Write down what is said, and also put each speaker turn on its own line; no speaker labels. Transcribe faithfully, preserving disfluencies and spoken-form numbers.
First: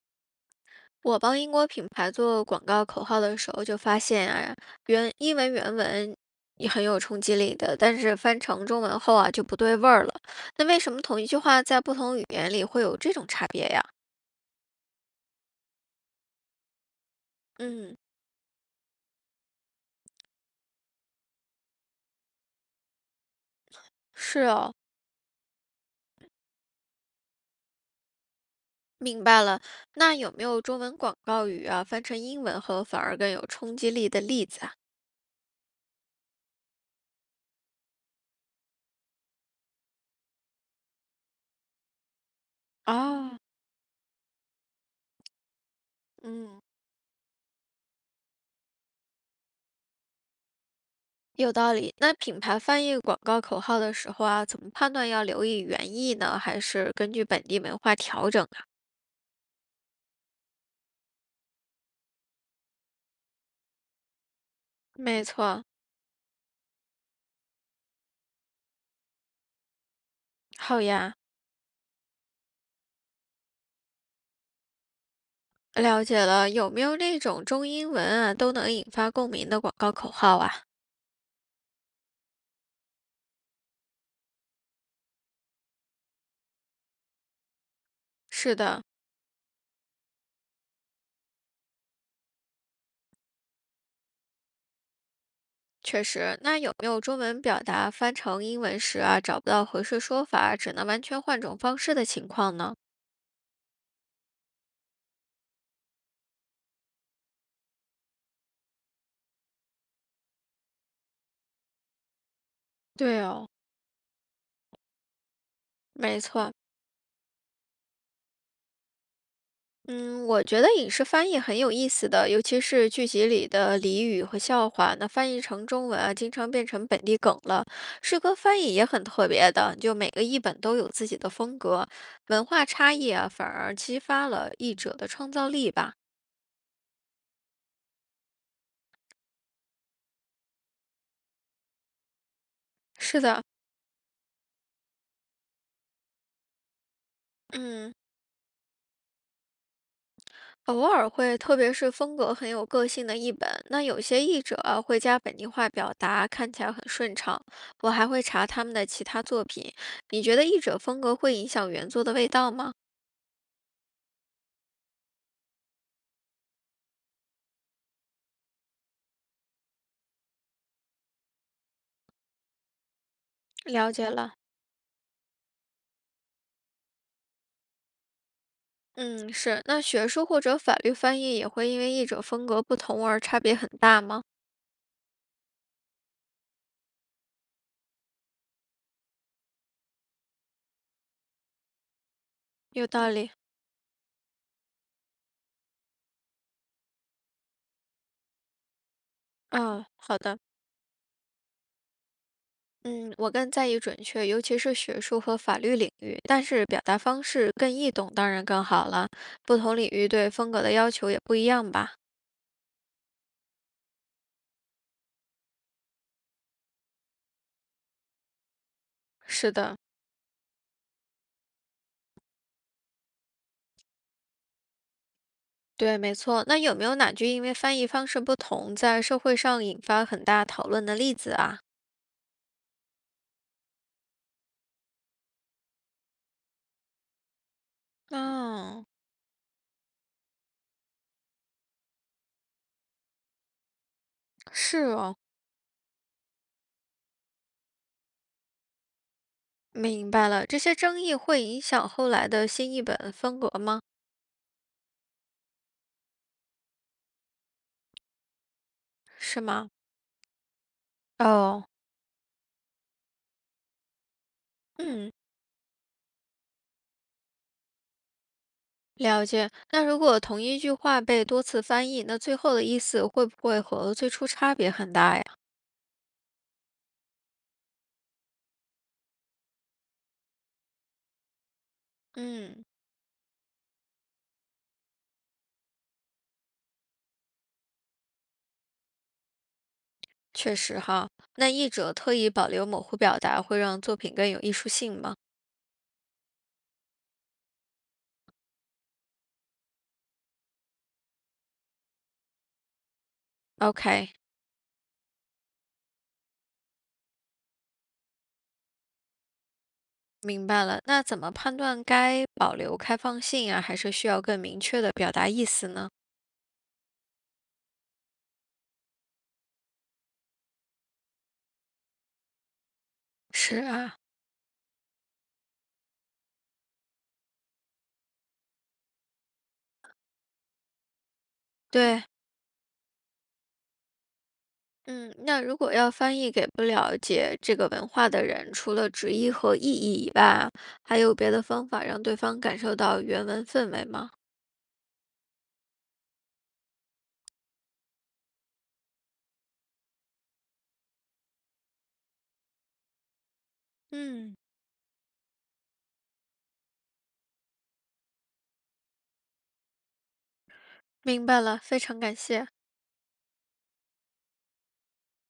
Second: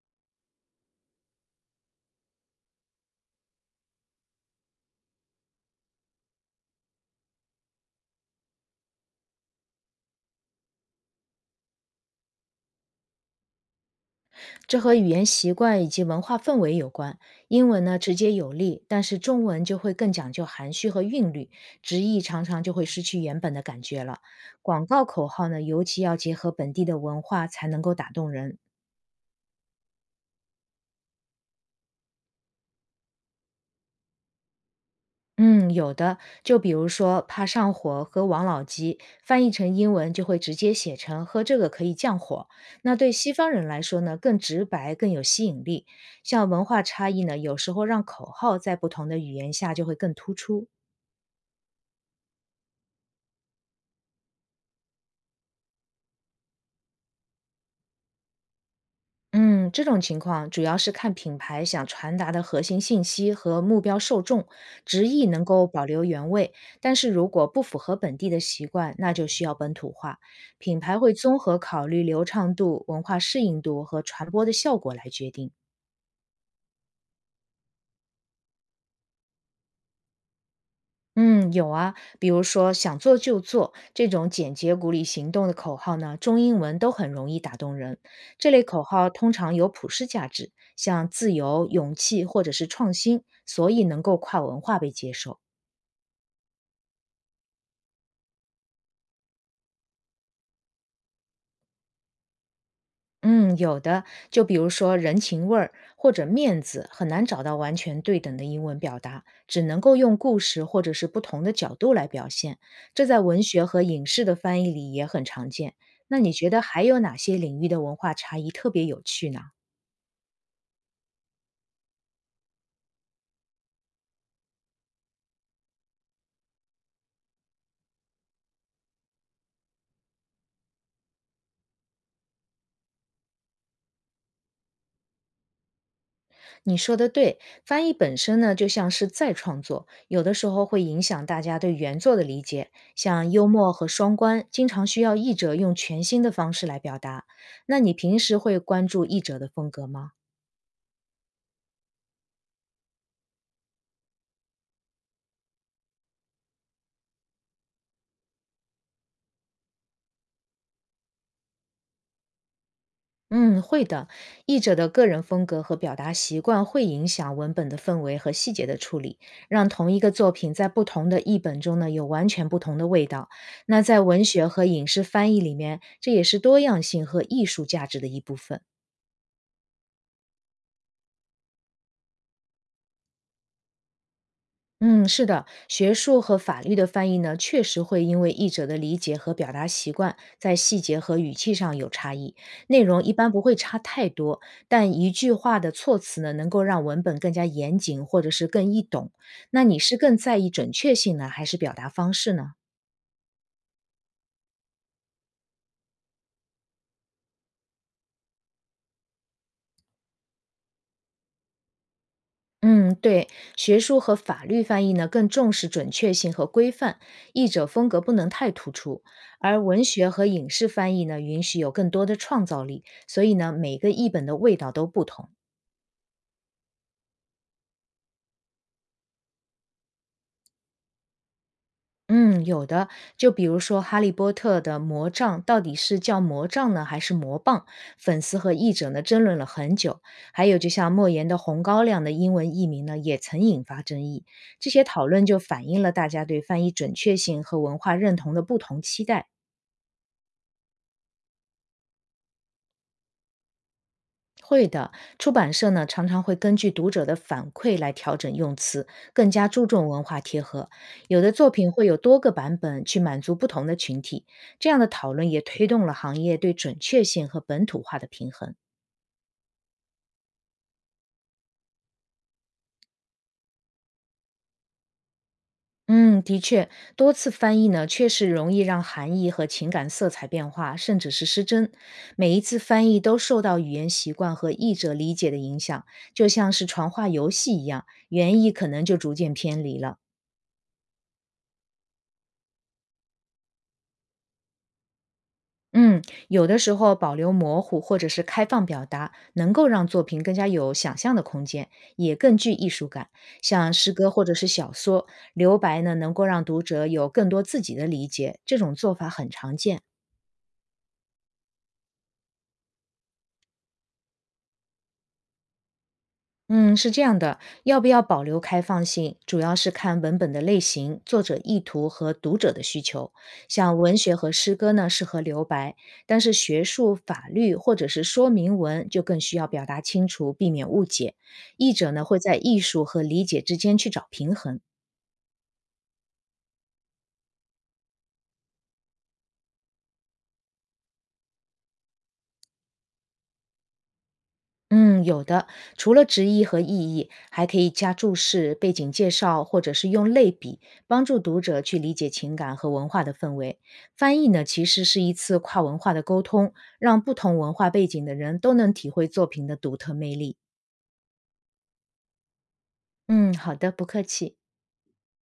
我帮英国品牌做广告口号的时候，就发现啊，原英文原文也很有冲击力的，但是翻成中文后啊就不对味儿了。那为什么同一句话在不同语言里会有这种差别呀？
这和语言习惯以及文化氛围有关。英文
嗯，
呢直接有力，但是中文就会更讲究含蓄和韵律，直译常常就会失去原本的感觉了。
是哦，
广告口号呢，尤其要结合本地的文化才能够打动人。
明白了。那有没有中文广告语啊，翻成英文后反而更有冲击力的例子啊？
嗯，有的，就比如说“怕上火”喝王老吉”，翻译成英文就会直接写成“喝这个可以降火”。那对西
哦，
方人来说呢，更直白，更有吸引力。像
嗯，
文化差异呢，有时候让口号在不同的语言下就会更突出。
有道理。那品牌翻译广告口号的时候啊，怎么判断要留意原意呢，还是根据本地文化调整啊？
嗯，这种情况主要是看品牌想传达的核心信息和目标受众，直
没
译能
错，
够保留原味，但是如果不符合本地的习惯，那就需要本土化。品
好
牌会
呀，
综合考虑流畅度、文化适应度和传播的效果来决定。
了解了。有没有那种中英文啊都能引发共鸣的广告口号啊？
嗯，有啊，比如说“想做就做”这种简洁鼓励行动的口号呢，中英文都很容易打动人。这
是
类口
的，
号通常有普世价值，像自由、勇气或者是创新，所以能够跨文化被接受。
确实。那有没有中文表达翻成英文时啊找不到合适说法，只能完全换种方式的情况呢？
嗯，有的，就比如说人情味儿或者面子，很难找到完全对等的英文表达，只能够用故事或者是不同的角度来表现。这在
对
文
哦，
学和影视的翻译里也很常见。那
没
你觉
错，
得还有哪些领域的文化差异特别有趣呢？
嗯，我觉得影视翻译很有意思的，尤其是剧集里的俚语和笑话，那翻译成中文啊，经常变成本地梗了。诗歌翻译也很特别的，就每个译本都有自己的风格，文化差异啊，反而激发了译者的创造力吧。
你说的对，翻译本身呢就像是再创作，有的时候会影响大家对原作的理解。
是
像
的，
幽默和双关，经常需要译者用全新的方式来表达。那你
嗯，
平时会关注译者的风格吗？
偶尔会，特别是风格很有个性的译本，那有些译者啊会加本地化表达，看起来很顺畅。我还会查他们的其他作品。你觉得译者风格会影响原作的味道吗？
嗯，会的。译者的个人风格和表达习惯会影响文本的氛围和细节的处理，让同一个作品在不同的译本中呢有完全不同的味道。那
了
在
解
文
了，
学和影视翻译里面，这也是多样性和艺术价值的一部分。
嗯，是。那学术或者法律翻译也会因为译者风格不同而差别很大吗？
嗯，是的，学术和法律的翻译呢，确实会因为译者的理解和表达习惯，在细节和语气上有差异。内
有
容
道
一般
理。
不会差太多，但一句话的措辞呢，能够让文本更加严谨，或者是更易懂。那你
嗯，
是更
好
在
的。
意准确性呢，还是表达方式呢？
嗯，我更在意准确，尤其是学术和法律领域。但是表达方式更易懂，当然更好了。不同领域对风格的要求也不一样吧？
嗯，对，学术和法律翻译呢更重视准确性和规范，译者风格不能太突出；
是
而
的，
文学和影视翻译呢，允许有更多的创造力，所以呢，每个译本的味道都不同。
对，没错。那有没有哪句因为翻译方式不同，在社会上引发很大讨论的例子啊？
嗯，有的，就比如说《哈利波特》的魔杖到底是叫魔杖呢，还是魔棒？粉丝和译
嗯，
者呢争论了很久。还有，就像莫言的《红高粱》的英文译名呢，也曾引发争议。这
是
些讨
哦。
论就反映了大家对翻译准确性和文化认同的不同期待。
明白了，这些争议会影响后来的新译本风格吗？
会的，出版社呢常常会根据读者的反馈来调整用词，更
是
加注
吗？
重文化贴合。有的作
哦，
品会有多个版本去满足不同的群体，这样的讨
嗯，
论也推动了行业对准确性和本土化的平衡。
了解。那如果同一句话被多次翻译，那最后的意思会不会和最初差别很大呀？
嗯，的确，多次翻译呢确实容易让含义和情感色彩变化，甚至是失真。每一次
嗯，
翻译都受到语言习惯和译者理解的影响，就像是传话游戏一样，原意可能就逐渐偏离了。
确实哈。那译者特意保留模糊表达，会让作品更有艺术性吗
嗯，有的时候保留模糊或者是开放表达，能够让作品更加有想象的空间，也更具艺术感。像诗歌
？O K，
或者是小说，留白呢，能够让读者有更多自己的理解，这种做法很常见。
明白了。那怎么判断该保留开放性啊，还是需要更明确的表达意思呢？
嗯，是这样的，要不要保留开放性，主要是看文本的类型、作者意图和读者的需求。
是
像文
啊，
学和诗歌呢，适合留白，但是学术、法律或者是说明文就更需要表达清楚，避免误解。译者呢，
对。
会在艺术和理解之间去找平衡。
嗯，那如果要翻译给不了解这个文化的人，除了直译和意译以外，还有别的方法让对方感受到原文氛围吗？
嗯，有的，除了直译和意译，还可以加注释、背景介绍，或者是用类比，帮助读者去理解情感和文化的氛围。翻译
嗯，
呢，其实是一次跨文化的沟通，让不同文化背景的人都能体会作品的独特魅力。
明白了，非常感谢。
嗯，好的，不客气。